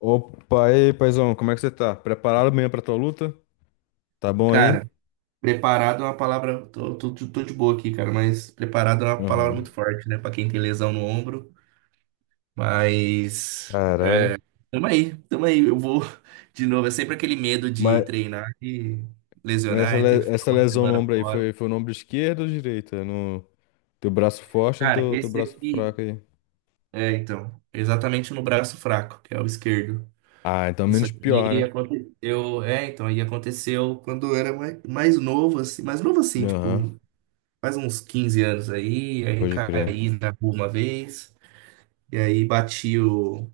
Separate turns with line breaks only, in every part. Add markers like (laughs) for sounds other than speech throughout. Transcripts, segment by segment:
Opa, e aí, paizão, como é que você tá? Preparado mesmo pra tua luta? Tá bom aí?
Cara, preparado é uma palavra. Tô de boa aqui, cara, mas preparado é uma palavra
Aham.
muito forte, né? Pra quem tem lesão no ombro. Mas.
Caralho.
Tamo aí, tamo aí. Eu vou (laughs) de novo. É sempre aquele medo de
Mas,
treinar e
mas essa,
lesionar e ter
le-
que ficar
essa
uma
lesão no
semana
ombro aí,
fora.
foi no ombro esquerdo ou direito? É no teu braço forte ou no
Cara,
teu
esse
braço
aqui.
fraco aí?
É, então. Exatamente no braço fraco, que é o esquerdo.
Ah, então
Isso
menos pior,
aqui
né?
aconteceu. É, então. Aí aconteceu quando eu era mais novo, assim. Mais novo, assim,
Aham,
tipo. Faz uns 15 anos aí, aí
pode crer.
caí na rua uma vez, e aí bati o.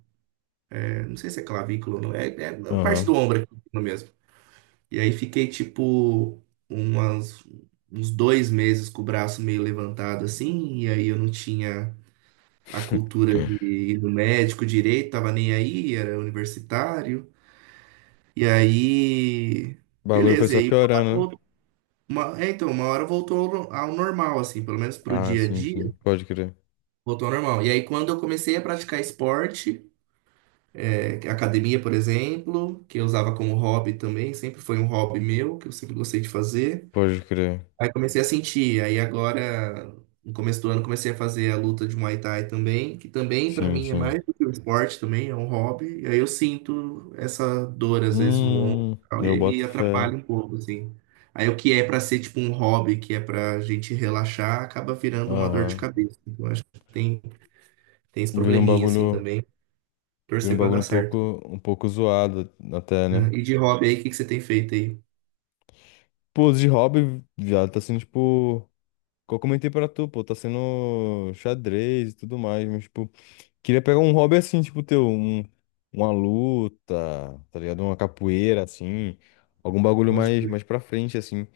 É, não sei se é clavícula ou não, é a parte do
Aham.
ombro aqui mesmo. E aí fiquei tipo umas, uns 2 meses com o braço meio levantado assim, e aí eu não tinha a
(laughs)
cultura de ir no médico direito, tava nem aí, era universitário. E aí,
O bagulho foi
beleza, e
só
aí uma, hora
piorando, né?
voltou- uma- é, então, uma hora voltou ao normal, assim, pelo menos pro
Ah,
dia a
sim, sim,
dia.
pode crer.
Voltou ao normal. E aí, quando eu comecei a praticar esporte, é, academia, por exemplo, que eu usava como hobby também, sempre foi um hobby meu, que eu sempre gostei de fazer.
Pode crer.
Aí comecei a sentir. Aí agora, no começo do ano, comecei a fazer a luta de Muay Thai também, que também pra
Sim,
mim é
sim.
mais do que um esporte também, é um hobby. E aí eu sinto essa dor às vezes no ombro,
Hum,
e tal, e
eu
aí me
boto fé.
atrapalha um pouco, assim. Aí o que é pra ser tipo um hobby, que é pra gente relaxar, acaba virando uma dor de
Aham.
cabeça. Então acho que tem esse
Vira um
probleminha assim
bagulho.
também.
Vira
Torcer
um
pra dar
bagulho
certo.
um pouco zoado até, né?
Né? E de hobby aí, o que que você tem feito aí?
Pô, de hobby já tá sendo, tipo, que eu comentei pra tu, pô, tá sendo xadrez e tudo mais, mas, tipo, queria pegar um hobby assim, tipo, teu, um, uma luta, tá ligado? Uma capoeira, assim, algum bagulho
Pode
mais,
crer.
mais pra frente, assim.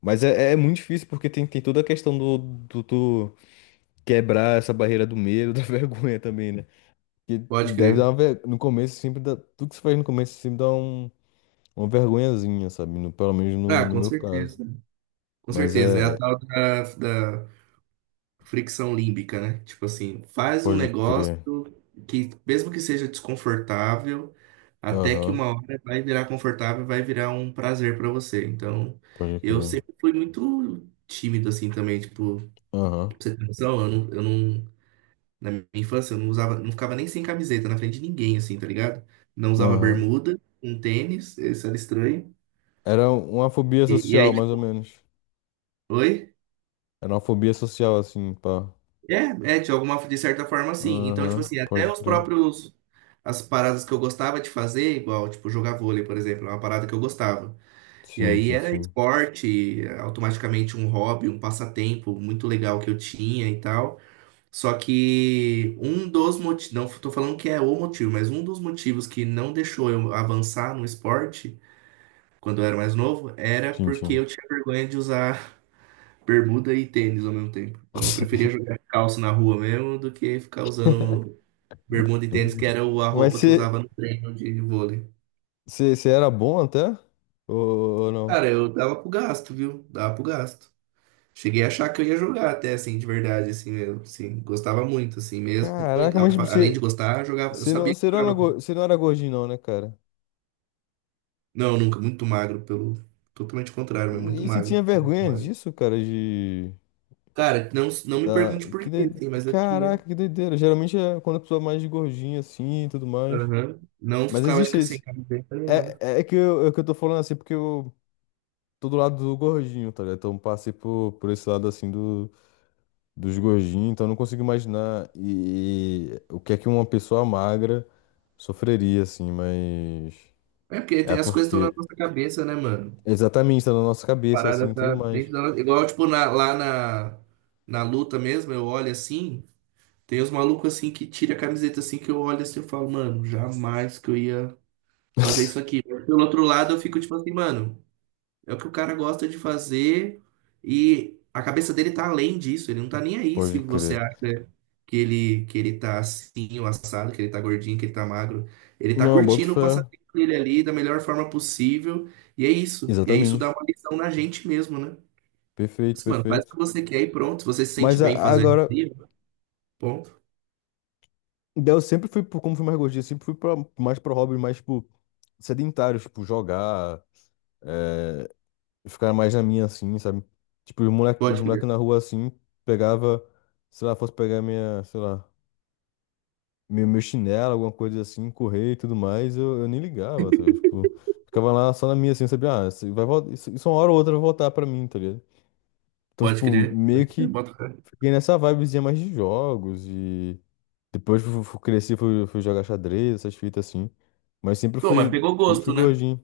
Mas é, é muito difícil porque tem toda a questão do tu quebrar essa barreira do medo, (laughs) da vergonha também, né? Que
Pode
deve dar
crer.
uma ver... No começo sempre dá... Tudo que você faz no começo sempre dá uma vergonhazinha, sabe? No- pelo menos
Ah,
no
com
meu caso.
certeza. Com
Mas
certeza. É
é.
a
É-
tal da fricção límbica, né? Tipo assim, faz um
Pode
negócio
crer.
que, mesmo que seja desconfortável, até que
Aham.
uma hora vai virar confortável, vai virar um prazer pra você. Então,
Pode
eu
crer.
sempre fui muito tímido assim também. Tipo,
Aham.
pra você ter noção, eu não na minha infância, eu não usava, não ficava nem sem camiseta na frente de ninguém, assim, tá ligado? Não usava
Aham.
bermuda, um tênis, isso era estranho.
Era uma fobia
E
social,
aí,
mais ou
tipo,
menos.
oi?
Era uma fobia social, assim, pá.
É, é, de alguma, de certa forma, sim. Então, tipo
Aham.
assim, até
Pode
os
crer.
próprios, as paradas que eu gostava de fazer, igual, tipo, jogar vôlei, por exemplo, é uma parada que eu gostava. E
Sim,
aí
sim,
era
sim.
esporte, automaticamente um hobby, um passatempo muito legal que eu tinha e tal. Só que um dos motivos, não tô falando que é o motivo, mas um dos motivos que não deixou eu avançar no esporte quando eu era mais novo era
Sim,
porque
sim.
eu tinha vergonha de usar (laughs) bermuda e tênis ao mesmo tempo. Então eu preferia jogar calça na rua mesmo do que ficar usando bermuda e tênis, que era a
(laughs) Mas
roupa que eu usava
você.
no treino de vôlei.
Você era bom até? Ou, ou não?
Cara, eu dava pro gasto, viu? Dava pro gasto. Cheguei a achar que eu ia jogar até assim, de verdade, assim mesmo. Assim, gostava muito, assim mesmo.
Caraca,
E,
mas tipo,
além de
você.
gostar, eu jogava, eu sabia que
Você não
eu
era, go-
jogava.
você não era gordinho, não, né, cara?
Não, nunca, muito magro, pelo totalmente contrário, mas muito
E você tinha
magro. Muito
vergonha
magro.
disso, cara, de.
Cara, não, não me
Da...
pergunte por
Que doi-
quê, assim, mas eu tinha.
Caraca, que doideira. Geralmente é quando a pessoa é mais gordinha assim e tudo mais.
Aham. Não
Mas
ficava
existe
de sem
esse.
camiseta nem nada.
É, é que eu tô falando assim porque eu tô do lado do gordinho, tá ligado? Então passei por esse lado assim do, dos gordinhos, então eu não consigo imaginar e o que é que uma pessoa magra sofreria, assim, mas.
É porque
É
tem, as coisas estão na
porque.
nossa cabeça, né, mano?
Exatamente, tá na nossa cabeça, assim,
Parada
e tudo
tá
mais.
dentro da nossa. Igual, tipo, lá na luta mesmo, eu olho assim, tem os malucos assim que tira a camiseta assim, que eu olho assim e falo, mano, jamais que eu ia fazer isso
(laughs)
aqui. Mas pelo outro lado, eu fico tipo assim, mano. É o que o cara gosta de fazer e a cabeça dele tá além disso. Ele não tá nem aí se
Pode
você
crer.
acha que ele tá assim, o assado, que ele tá gordinho, que ele tá magro. Ele tá
Não, boto
curtindo o
fé.
passatempo dele ali da melhor forma possível. E é isso. E é isso dá
Exatamente.
uma lição na gente mesmo, né?
Perfeito,
Assim, mano, faz o
perfeito.
que você quer e pronto. Se você se sente
Mas a-
bem fazendo
agora,
isso, ponto.
daí eu sempre fui, pro- como fui mais gordinho, eu sempre fui pra, mais pro hobby, mais, tipo, sedentário, tipo, jogar, é, ficar mais na minha, assim, sabe? Tipo, os
Pode
moleque
crer.
na rua, assim, pegava, sei lá, fosse pegar minha, sei lá, meu chinelo, alguma coisa assim, correr e tudo mais, eu nem ligava, tá ligado? Tipo, ficava lá só na minha, assim, sabia? Ah, isso, vai, vol- isso uma hora ou outra vai voltar pra mim, tá ligado? Então,
Pode
tipo,
crer.
meio
Pode crer.
que
Bota fé.
fiquei nessa vibezinha mais de jogos e depois fui, fui- cresci, fui jogar xadrez, essas fitas assim. Mas
Bom, mas pegou
sempre fui
gosto, né?
gordinho.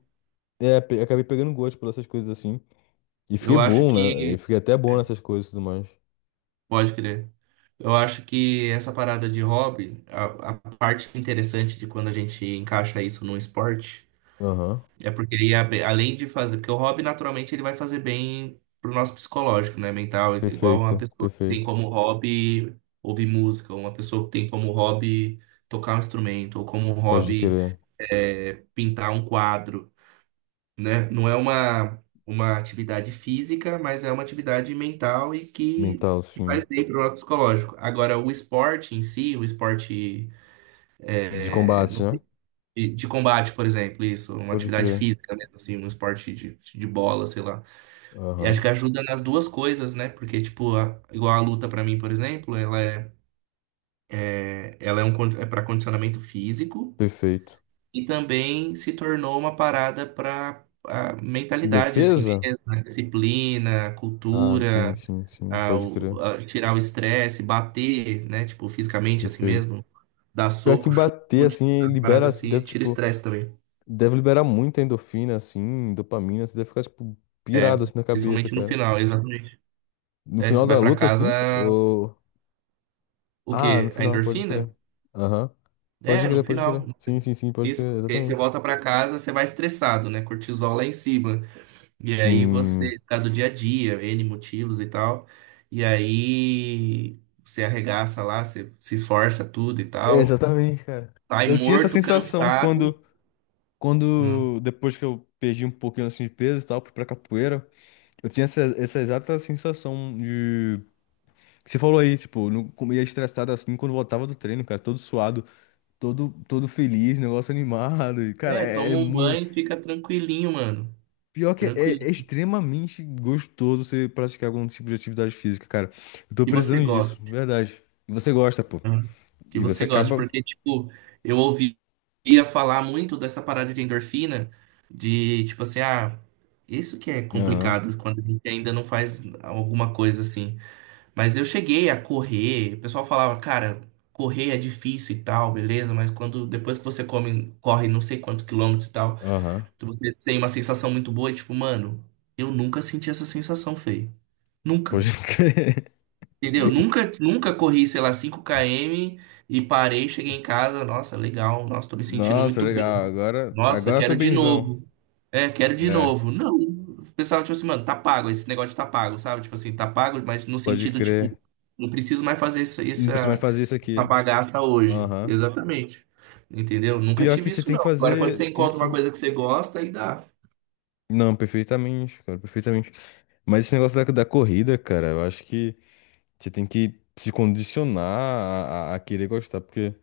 É, pe- acabei pegando gosto por essas coisas assim. E fiquei
Eu acho
bom, né? E
que.
fiquei até bom
É,
nessas coisas e tudo mais.
pode crer. Eu acho que essa parada de hobby, a parte interessante de quando a gente encaixa isso num esporte,
Aham.
é porque ele além de fazer, porque o hobby naturalmente ele vai fazer bem pro nosso psicológico, né, mental, igual uma
Perfeito,
pessoa que tem
perfeito.
como hobby ouvir música, uma pessoa que tem como hobby tocar um instrumento, ou como
Pode
hobby
crer.
pintar um quadro, né? Não é uma atividade física, mas é uma atividade mental e
Mental,
que
sim.
faz bem para o nosso psicológico. Agora, o esporte em si, o esporte
De
é,
combate,
não
né?
sei, de combate, por exemplo, isso, uma
Pode
atividade
crer.
física, né? Assim, um esporte de bola, sei lá. Eu acho
Aham.
que ajuda nas duas coisas, né? Porque, tipo, igual a luta para mim, por exemplo, ela é, é- ela é, um, con- é para condicionamento físico.
Perfeito.
E também se tornou uma parada para a mentalidade, assim
Defesa?
mesmo, a disciplina, a
Ah, sim,
cultura,
sim, sim. Pode crer.
a tirar o estresse, bater, né? Tipo, fisicamente, assim
Perfeito.
mesmo, dar
Pior que
soco,
bater,
chute,
assim,
a parada
libera, você
assim,
deve,
tira
tipo,
estresse também.
deve liberar muita endorfina, assim, dopamina, você deve ficar, tipo,
É,
pirado, assim, na cabeça,
principalmente no
cara.
final, exatamente.
No
É, você
final da
vai para
luta, assim,
casa,
ou...
o
Ah, no
quê? A
final, pode
endorfina?
crer. Aham. Pode
É,
crer,
no
pode
final.
crer. Sim, sim, sim, pode
Isso,
crer,
porque aí você
exatamente.
volta para casa, você vai estressado, né? Cortisol lá em cima. E aí
Sim.
você, por causa do dia a dia, N motivos e tal. E aí você arregaça lá, você se esforça tudo e
É,
tal.
exatamente, cara.
Sai
Eu tinha essa
morto,
sensação
cansado. Hum.
quando, depois que eu perdi um pouquinho, assim, de peso e tal, fui pra capoeira, eu tinha essa exata sensação que você falou aí, tipo, não comia estressado assim quando voltava do treino, cara, todo suado, todo feliz, negócio animado. E, cara,
É,
é, é
toma um
muito.
banho e fica tranquilinho, mano.
Pior que é, é
Tranquilinho.
é extremamente gostoso você praticar algum tipo de atividade física, cara. Eu tô
Que você
precisando disso,
gosta.
verdade. E você gosta, pô.
Hum. Que
E você
você gosta.
acaba.
Porque, tipo, eu ouvia falar muito dessa parada de endorfina, de tipo assim, ah, isso que é
Aham,
complicado quando a gente ainda não faz alguma coisa assim. Mas eu cheguei a correr, o pessoal falava, cara, correr é difícil e tal, beleza, mas quando depois que você come, corre não sei quantos quilômetros e tal,
aham.
você tem uma sensação muito boa e tipo, mano, eu nunca senti essa sensação, Fê.
Pode
Nunca.
(laughs) crer.
Entendeu? Nunca, nunca corri, sei lá, 5 km e parei, cheguei em casa. Nossa, legal. Nossa, tô me sentindo
Nossa,
muito bem.
legal. Agora,
Nossa,
agora eu tô
quero de
benzão.
novo. É, quero de
É,
novo. Não. O pessoal, tipo assim, mano, tá pago. Esse negócio tá pago, sabe? Tipo assim, tá pago, mas no
pode
sentido, tipo,
crer.
não preciso mais fazer essa,
Não precisa mais
essa,
fazer isso
essa
aqui.
bagaça hoje.
Aham.
Exatamente. Entendeu? Nunca
Pior que
tive
você
isso,
tem que
não. Agora, quando
fazer.
você
Tem
encontra uma
que.
coisa que você gosta, aí dá.
Não, perfeitamente, cara, perfeitamente. Mas esse negócio da corrida, cara, eu acho que você tem que se condicionar a querer gostar, porque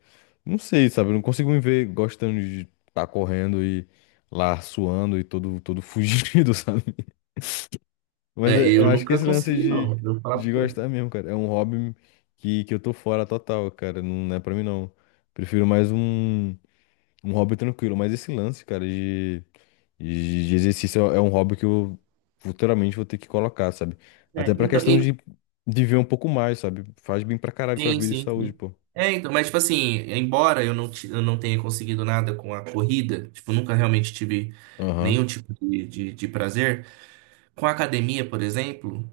não sei, sabe? Eu não consigo me ver gostando de estar correndo e lá suando e todo (laughs) fugido, sabe? Mas
É,
é-
eu
eu acho que
nunca
esse lance
consegui, não. Eu vou falar pra
de
você.
gostar mesmo, cara, é um hobby que eu tô fora total, cara, não é pra mim não. Prefiro mais um, um hobby tranquilo, mas esse lance, cara, de exercício é um hobby que eu futuramente vou ter que colocar, sabe? Até
É,
pra
então,
questão
e
de viver um pouco mais, sabe? Faz bem pra caralho pra
sim,
vida e
sim,
saúde,
sim.
pô.
É, então, mas tipo assim, embora eu não, eu não tenha conseguido nada com a corrida, tipo, nunca realmente tive
Aham,
nenhum tipo de prazer, com a academia, por exemplo,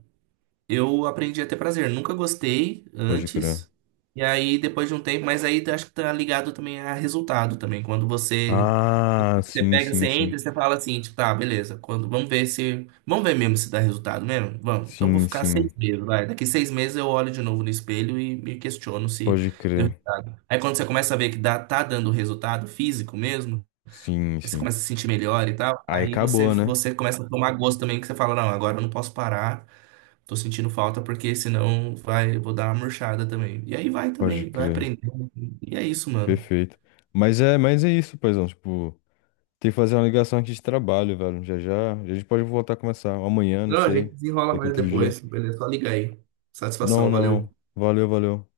eu aprendi a ter prazer. Nunca gostei
pode crer.
antes, e aí depois de um tempo, mas aí acho que tá ligado também a resultado também. Quando você,
Ah,
você
sim,
pega, você
sim, sim.
entra, você fala assim, tipo, tá, beleza, quando, vamos ver se, vamos ver mesmo se dá resultado mesmo? Vamos, então vou
Sim,
ficar seis
sim.
meses, vai. Daqui 6 meses eu olho de novo no espelho e me questiono se.
Pode
Deu.
crer.
Aí quando você começa a ver que dá, tá dando resultado físico mesmo,
Sim,
aí você
sim.
começa a se sentir melhor e tal,
Aí
aí você,
acabou, né?
você começa a tomar gosto também, que você fala, não, agora eu não posso parar, tô sentindo falta, porque senão vai, eu vou dar uma murchada também. E aí vai
Pode
também, vai
crer.
aprendendo. E é isso, mano.
Perfeito. Mas é isso, paizão. Tipo, tem que fazer uma ligação aqui de trabalho, velho. Já já. A gente pode voltar a começar. Amanhã, não
Não, a
sei.
gente desenrola
Daqui
mais
outro dia.
depois, beleza? Só liga aí.
Não,
Satisfação,
não,
valeu.
não. Valeu, valeu.